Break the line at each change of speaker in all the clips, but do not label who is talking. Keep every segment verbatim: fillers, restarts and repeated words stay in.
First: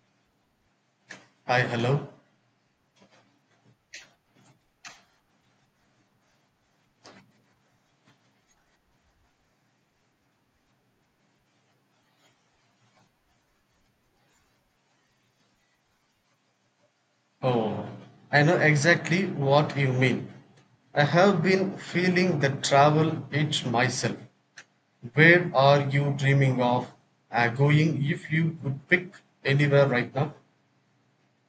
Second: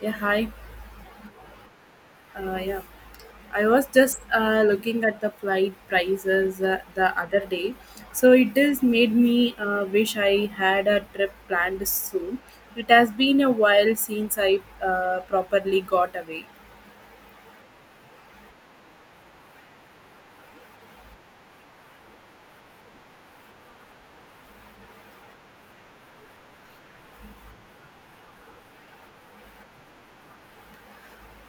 Yeah, hi.
Hi, hello.
Uh, yeah, I was just uh, looking at the flight prices uh, the other day. So it has made me uh, wish I had a trip planned soon. It has been a while since I uh, properly got away.
Oh, I know exactly what you mean. I have been feeling the travel itch myself. Where are you dreaming of uh, going if you could pick anywhere right now?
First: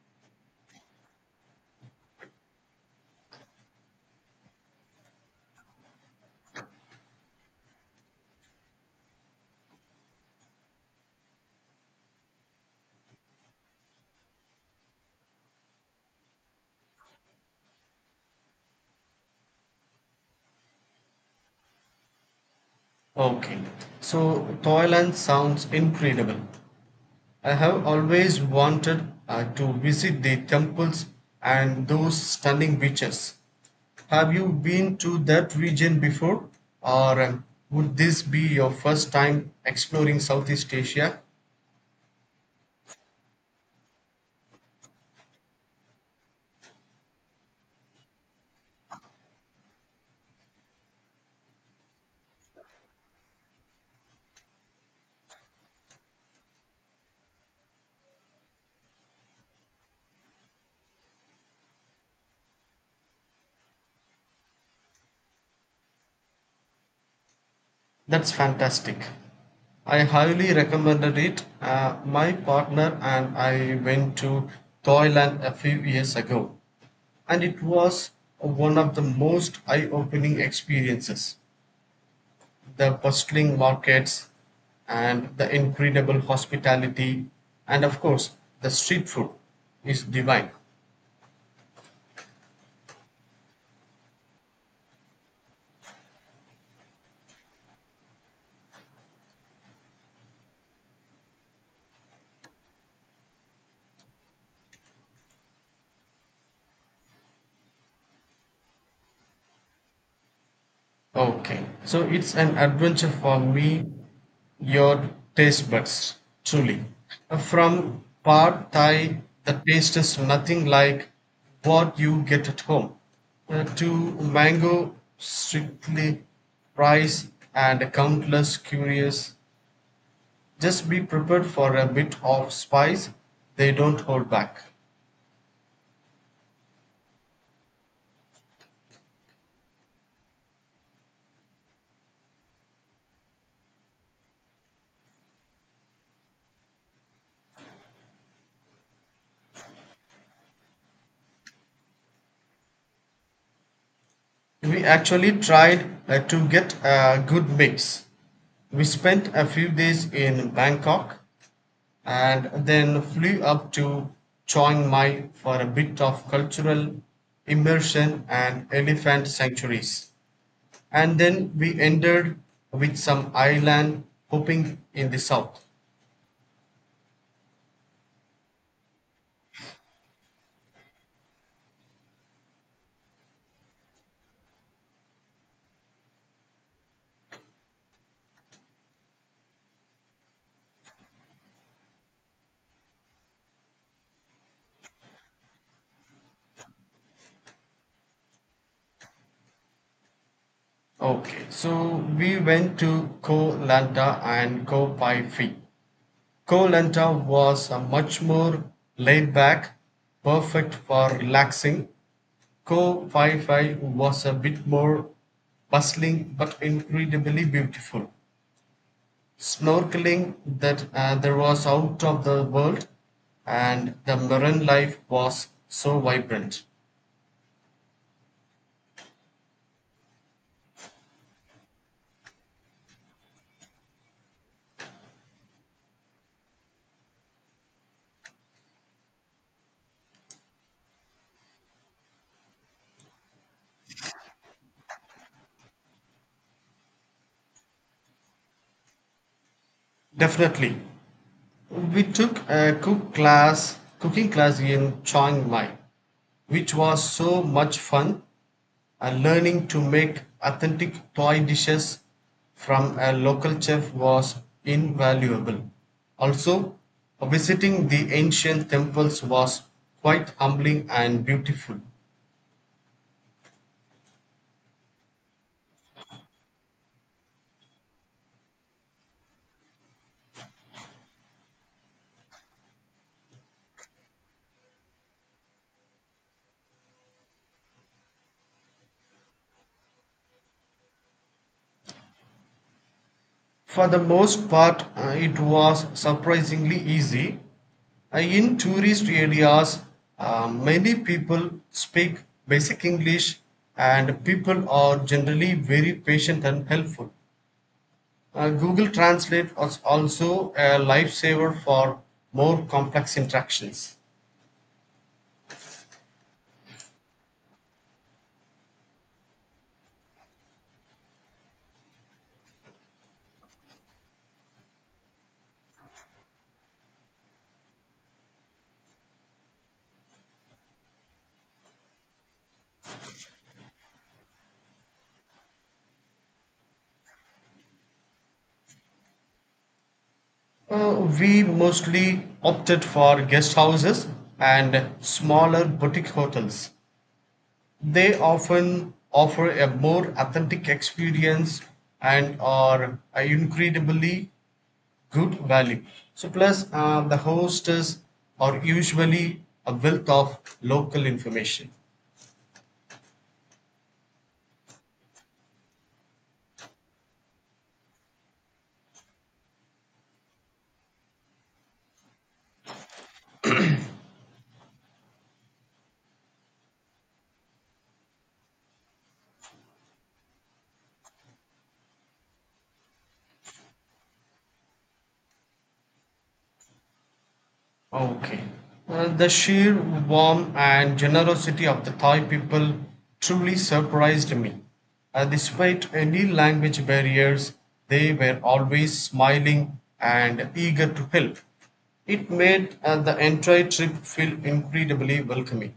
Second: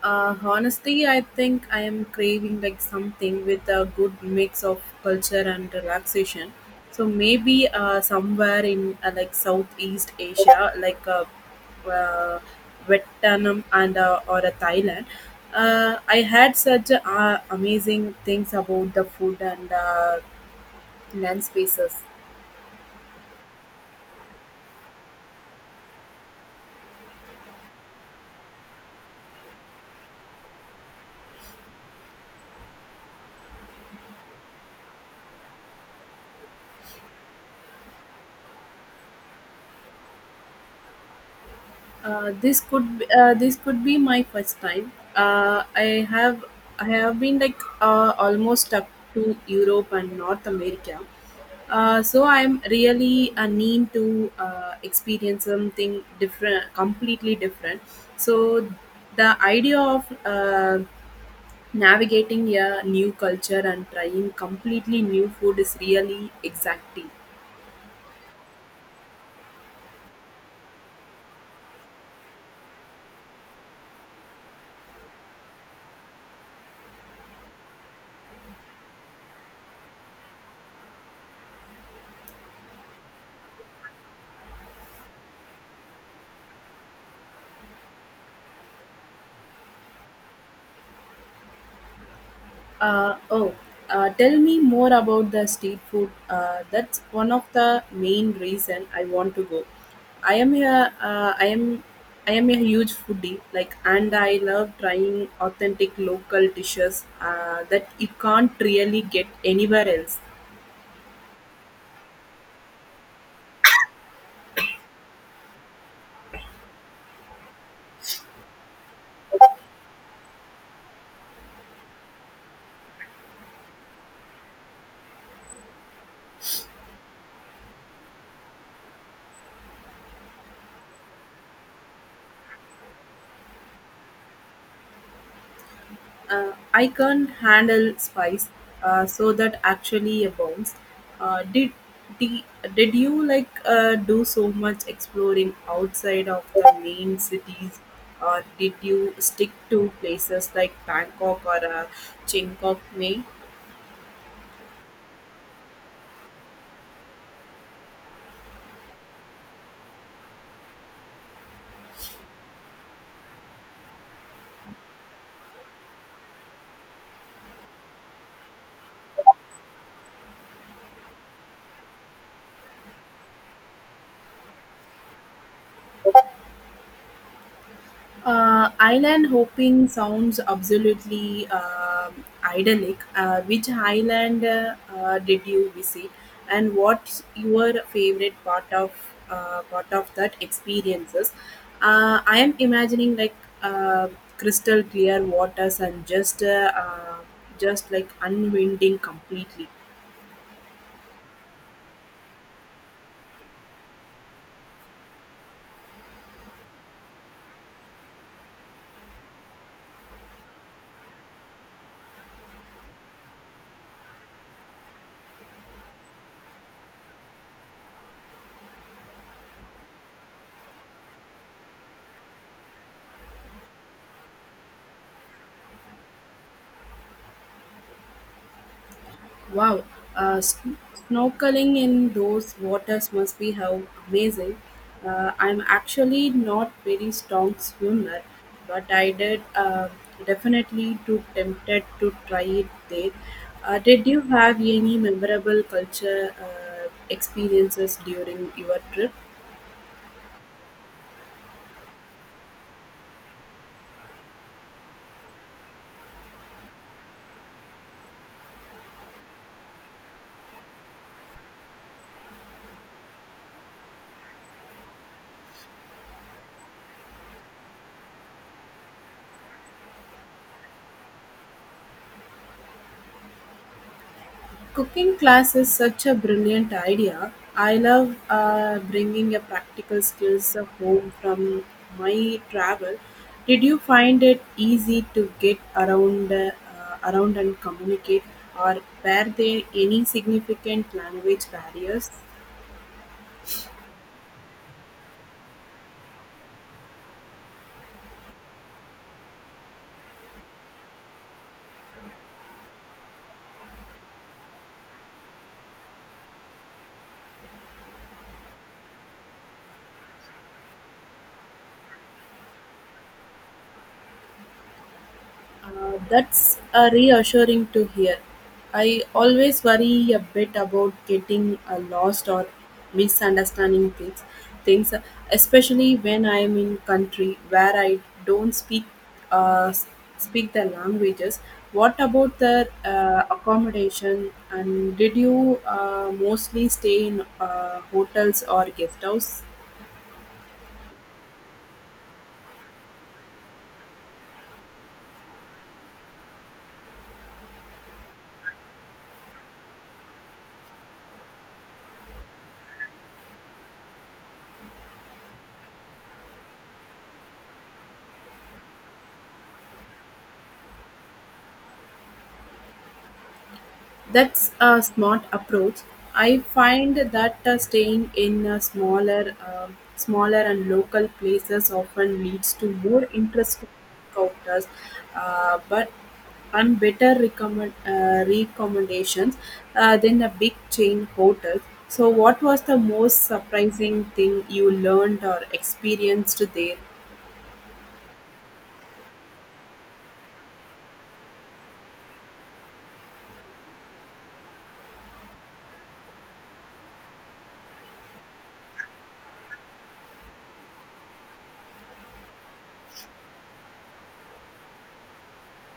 Uh, honestly, I think I am craving like something with a good mix of culture and relaxation. So maybe uh, somewhere in uh, like Southeast Asia, like uh, uh, Vietnam and uh, or a Thailand. Uh, I had such uh, amazing things about the food and uh, land spaces.
Okay, so Thailand sounds incredible. I have always wanted uh, to visit the temples and those stunning beaches. Have you been to that region before, or um, would this be your first time exploring Southeast Asia?
Uh, this could be, uh, this could be my first time. Uh, I have I have been like uh, almost up to Europe and North America. Uh, so I'm really a need to uh, experience something different, completely different. So the idea of uh, navigating a new culture and trying completely new food is really exacting.
That's fantastic. I highly recommended it. Uh, my partner and I went to Thailand a few years ago, and it was one of the most eye opening experiences. The bustling markets, and the incredible hospitality, and of course, the street food is divine.
Uh, oh, uh, tell me more about the street food. Uh, that's one of the main reason I want to go. I am a, uh, I am, I am a huge foodie. Like, and I love trying authentic local dishes uh, that you can't really get anywhere else.
Okay, so it's an adventure for me, your taste buds, truly. Uh, From pad thai, the taste is nothing like what you get at home, uh, to mango, strictly rice, and countless curious. Just be prepared for a bit of spice, they don't hold back.
uh, I can't handle spice, uh, so that actually abounds. Uh, did, did did you like uh, do so much exploring outside of the main cities, or did you stick to places like Bangkok or uh, Chiang Mai?
We actually tried uh, to get a good mix. We spent a few days in Bangkok and then flew up to Chiang Mai for a bit of cultural immersion and elephant sanctuaries. And then we ended with some island hopping in the south.
Uh, island hopping sounds absolutely um idyllic. Uh, which island uh, uh, did you visit, and what's your favorite part of uh, part of that experiences? Uh, I am imagining like uh, crystal clear waters and just uh, uh, just like unwinding completely.
Okay, so we went to Koh Lanta and Koh Phi Phi. Koh Lanta was a much more laid back, perfect for relaxing. Koh Phi Phi was a bit more bustling but incredibly beautiful. Snorkeling that uh, there was out of the world and the marine life was so vibrant.
Wow, uh, s- snorkeling in those waters must be how amazing. Uh, I'm actually not very strong swimmer, but I did uh, definitely too tempted to try it there. Uh, did you have any memorable culture uh, experiences during your trip?
Definitely, we took a cook class cooking class in Chiang Mai, which was so much fun, and learning to make authentic Thai dishes from a local chef was invaluable. Also, visiting the ancient temples was quite humbling and beautiful.
Cooking class is such a brilliant idea. I love uh, bringing a practical skills home from my travel. Did you find it easy to get around uh, around and communicate, or were there any significant language barriers?
For the most part, uh, it was surprisingly easy. Uh, in tourist areas, uh, many people speak basic English and people are generally very patient and helpful. Uh, Google Translate was also a lifesaver for more complex interactions.
Uh, that's a reassuring to hear. I always worry a bit about getting uh, lost or misunderstanding things, things, especially when I am in country where I don't speak uh, s- speak the languages. What about the uh, accommodation? And did you uh, mostly stay in uh, hotels or guest house?
Uh, we mostly opted for guest houses and smaller boutique hotels. They often offer a more authentic experience and are uh, incredibly good value. So, plus, uh, the hostess are usually a wealth of local information.
That's a smart approach. I find that uh, staying in uh, smaller, uh, smaller and local places often leads to more interesting encounters, uh, but and better recommend, uh, recommendations uh, than the big chain hotels. So, what was the most surprising thing you learned or experienced there?
Okay. Uh, the sheer warmth and generosity of the Thai people truly surprised me. Uh, despite any language barriers, they were always smiling and eager to help. It made uh, the entire trip feel incredibly welcoming.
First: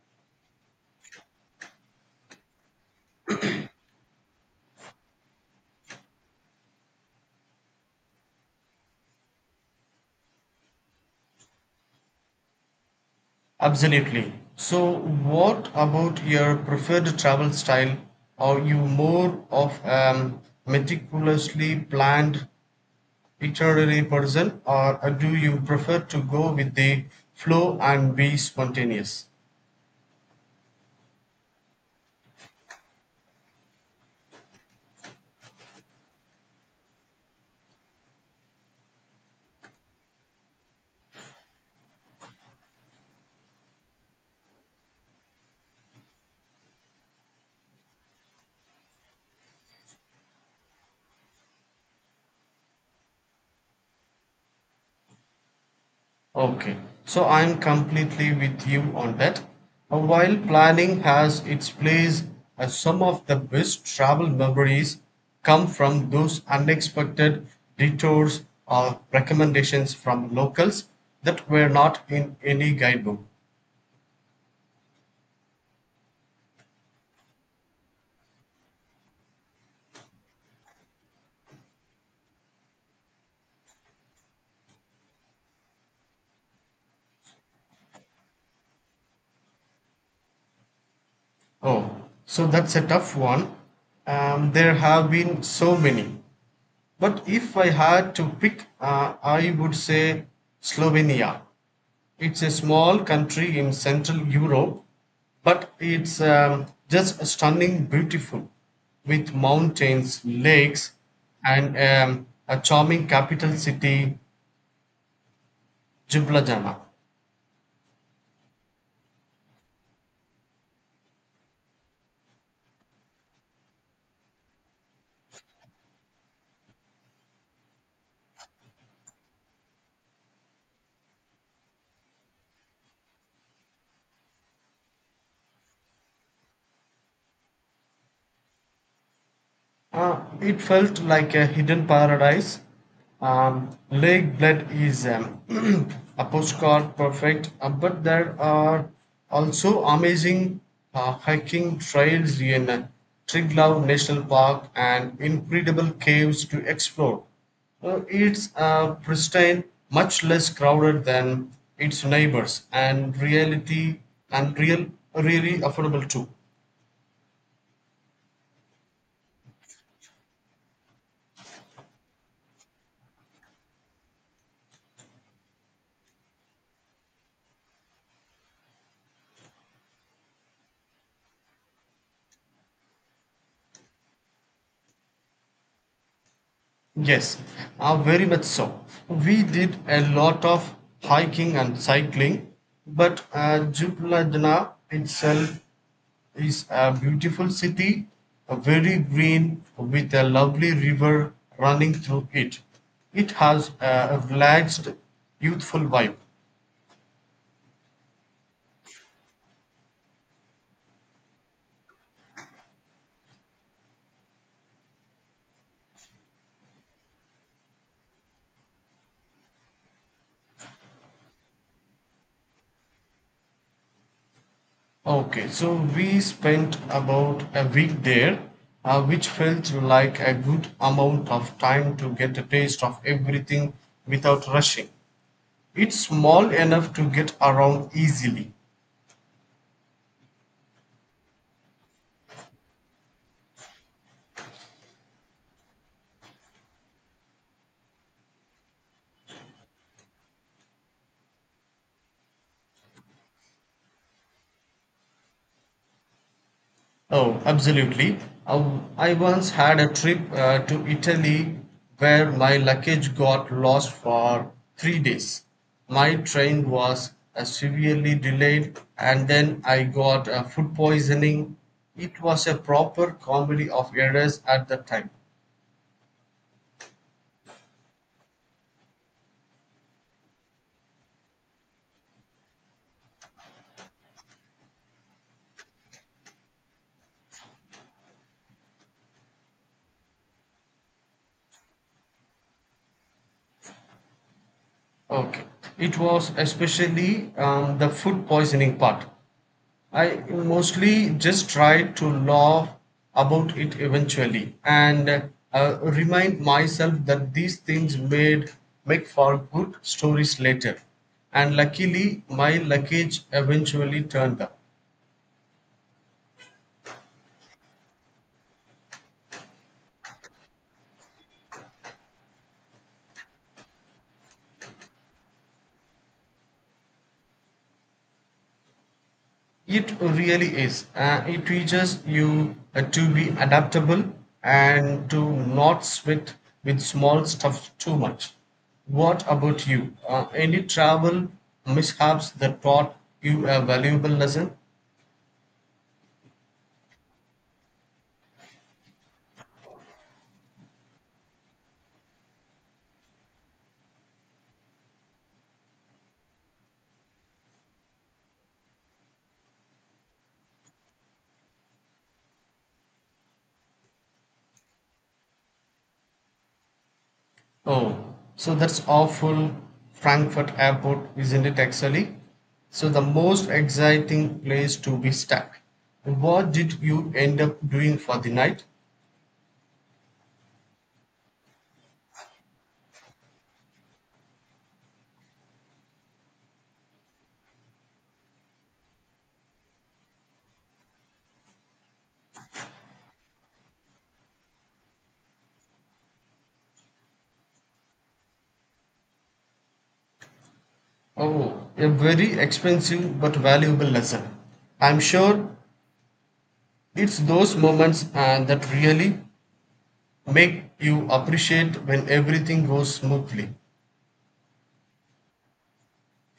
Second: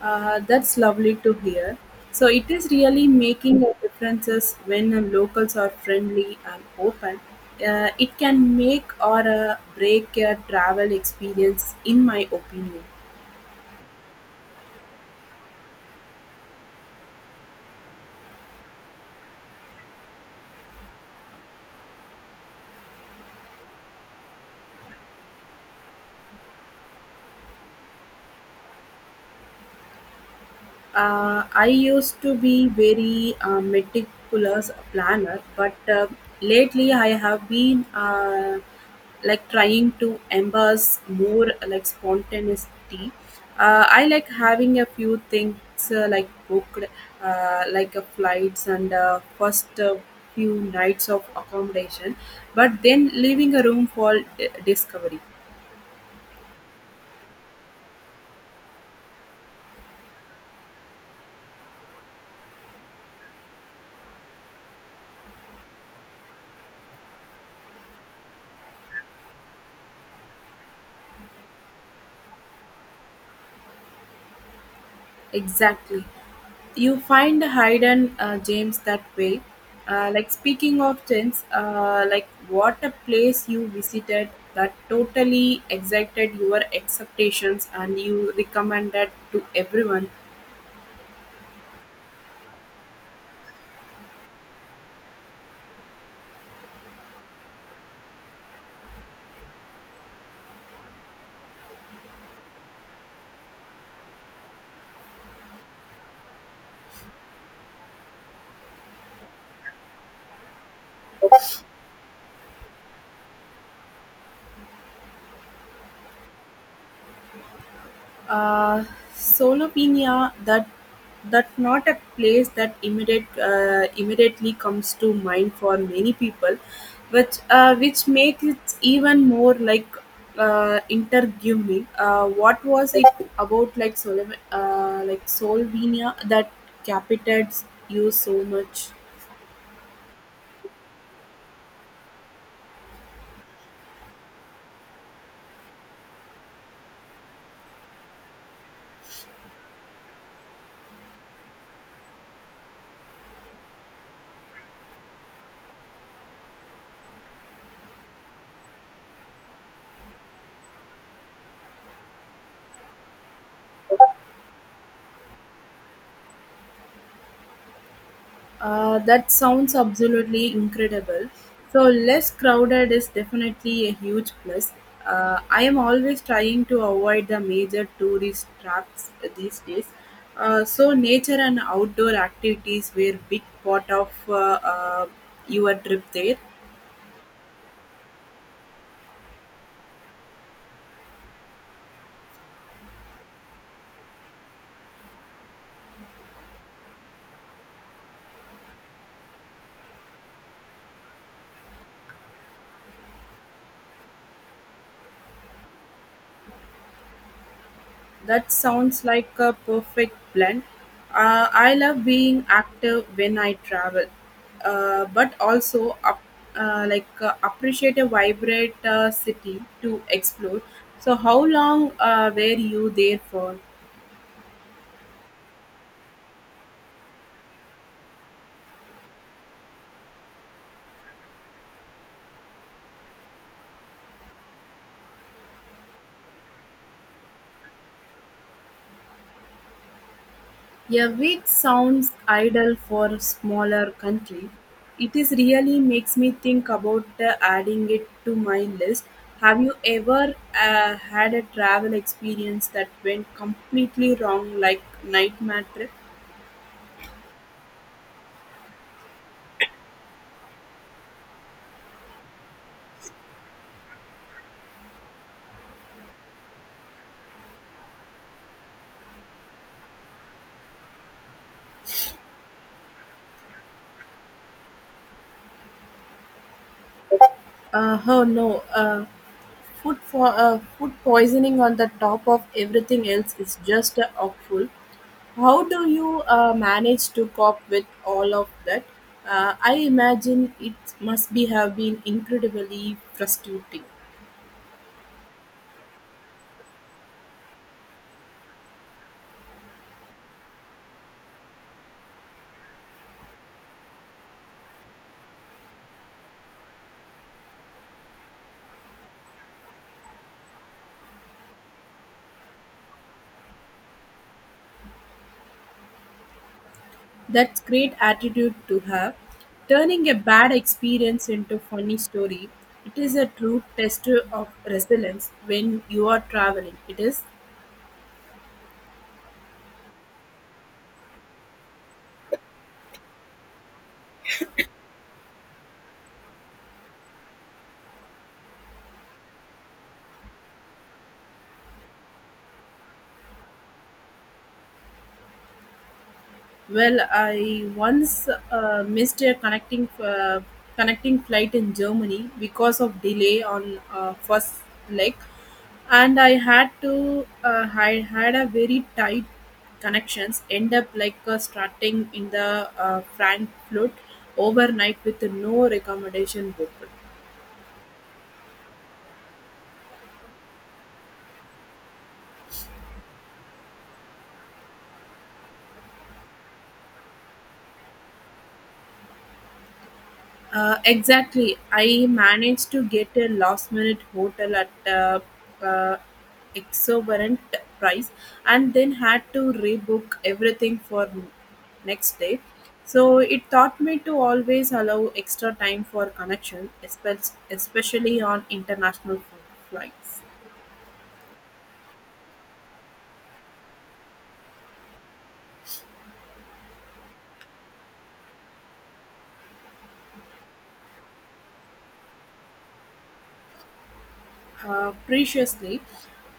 Uh, that's lovely to hear. So it is really making a differences when uh, locals are friendly and open. Uh, it can make or uh, break a travel experience, in my opinion.
Absolutely. So, what about your preferred travel style? Are you more of um, meticulously planned literary person, or uh, do you prefer to go with the flow and be spontaneous?
Uh, I used to be very uh, meticulous planner, but uh, lately I have been uh, like trying to embrace more like spontaneity. Uh, I like having a few things uh, like booked, uh, like uh, flights and uh, first uh, few nights of accommodation, but then leaving a room for d- discovery.
Okay, so I'm completely with you on that. Uh, while planning has its place, uh, some of the best travel memories come from those unexpected detours or recommendations from locals that were not in any guidebook.
Exactly. You find Haydn uh, James that way. Uh, like speaking of James, uh, like what a place you visited that totally excited your expectations and you recommended to everyone.
Oh, so that's a tough one. Um, there have been so many. But if I had to pick, uh, I would say Slovenia. It's a small country in Central Europe, but it's um, just stunning, beautiful, with mountains, lakes, and um, a charming capital city, Ljubljana.
Uh, Solopenia, that that not a place that immediate uh, immediately comes to mind for many people, which uh, which makes it even more like uh, interguming. Uh, what was it about like Solo uh, like Slovenia that capitals you so much?
Uh, it felt like a hidden paradise. Um, lake Bled is um, a postcard perfect, uh, but there are also amazing uh, hiking trails in uh, Triglav National Park and incredible caves to explore. Uh, it's uh, pristine, much less crowded than its neighbors, and reality and real, really affordable too.
Uh, that sounds absolutely incredible. So, less crowded is definitely a huge plus. Uh, I am always trying to avoid the major tourist traps these days. Uh, so, nature and outdoor activities were big part of uh, uh, your trip there.
Yes, uh, very much so. We did a lot of hiking and cycling, but uh, Jubladna itself is a beautiful city, a very green with a lovely river running through it. It has a relaxed, youthful vibe.
That sounds like a perfect blend. Uh, I love being active when I travel, uh, but also up, uh, like uh, appreciate a vibrant uh, city to explore. So, how long uh, were you there for?
Okay, so we spent about a week there, uh, which felt like a good amount of time to get a taste of everything without rushing. It's small enough to get around easily.
A week sounds ideal for a smaller country. It is really makes me think about uh, adding it to my list. Have you ever uh, had a travel experience that went completely wrong, like nightmare trip?
Oh, absolutely. I I once had a trip uh, to Italy where my luggage got lost for three days. My train was uh, severely delayed, and then I got uh, food poisoning. It was a proper comedy of errors at the time.
Uh, oh no. Uh, Food for uh, food poisoning on the top of everything else is just uh, awful. How do you uh, manage to cope with all of that? Uh, I imagine it must be have been incredibly frustrating.
Okay. It was especially um, the food poisoning part. I mostly just try to laugh about it eventually and uh, remind myself that these things made make for good stories later. And luckily, my luggage eventually turned up.
That's great attitude to have. Turning a bad experience into funny story. It is a true test of resilience when you are traveling. It is.
It really is. Uh, it teaches you uh, to be adaptable and to not sweat with small stuff too much. What about you? Uh, any travel mishaps that taught you a valuable lesson?
Well, I once uh, missed a connecting uh, connecting flight in Germany because of delay on uh, first leg, and I had to uh, I had a very tight connections. End up like uh, starting in the uh, Frankfurt overnight with no accommodation booked.
Oh, so that's awful. Frankfurt Airport, isn't it actually? So the most exciting place to be stuck. What did you end up doing for the night?
Uh, exactly. I managed to get a last minute hotel at a uh, uh, exorbitant price and then had to rebook everything for next day. So it taught me to always allow extra time for connection, espe- especially on international flights.
Oh, a very expensive but valuable lesson. I'm sure it's those moments uh, that really make you appreciate when everything goes smoothly.
Uh, preciously.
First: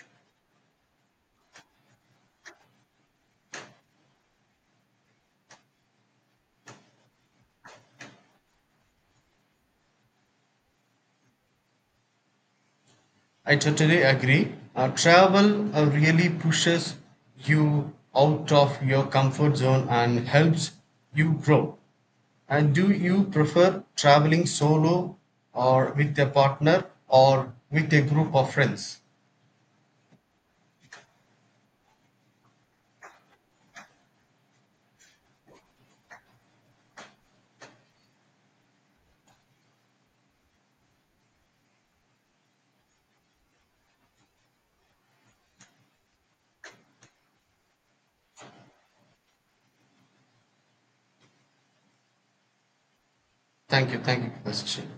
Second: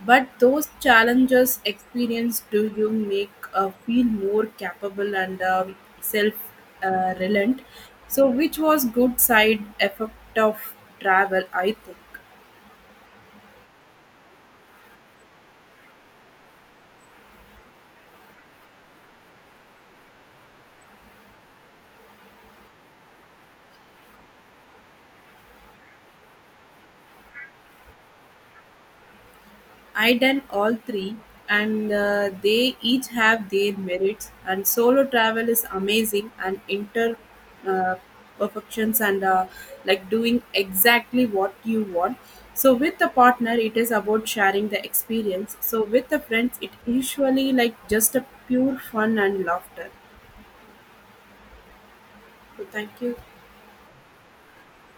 But those challenges experience do you make uh, feel more capable and uh, self uh, reliant. So, which was good side effect of travel, I think.
I totally agree. Uh, travel uh, really pushes you out of your comfort zone and helps you grow. And do you prefer traveling solo or with a partner or with a group of friends?
I done all three, and uh, they each have their merits. And solo travel is amazing, and inter uh, perfections, and uh, like doing exactly what you want. So with a partner, it is about sharing the experience. So with the friends, it usually like just a pure fun and laughter. So thank you.
Thank you. Thank you for the session.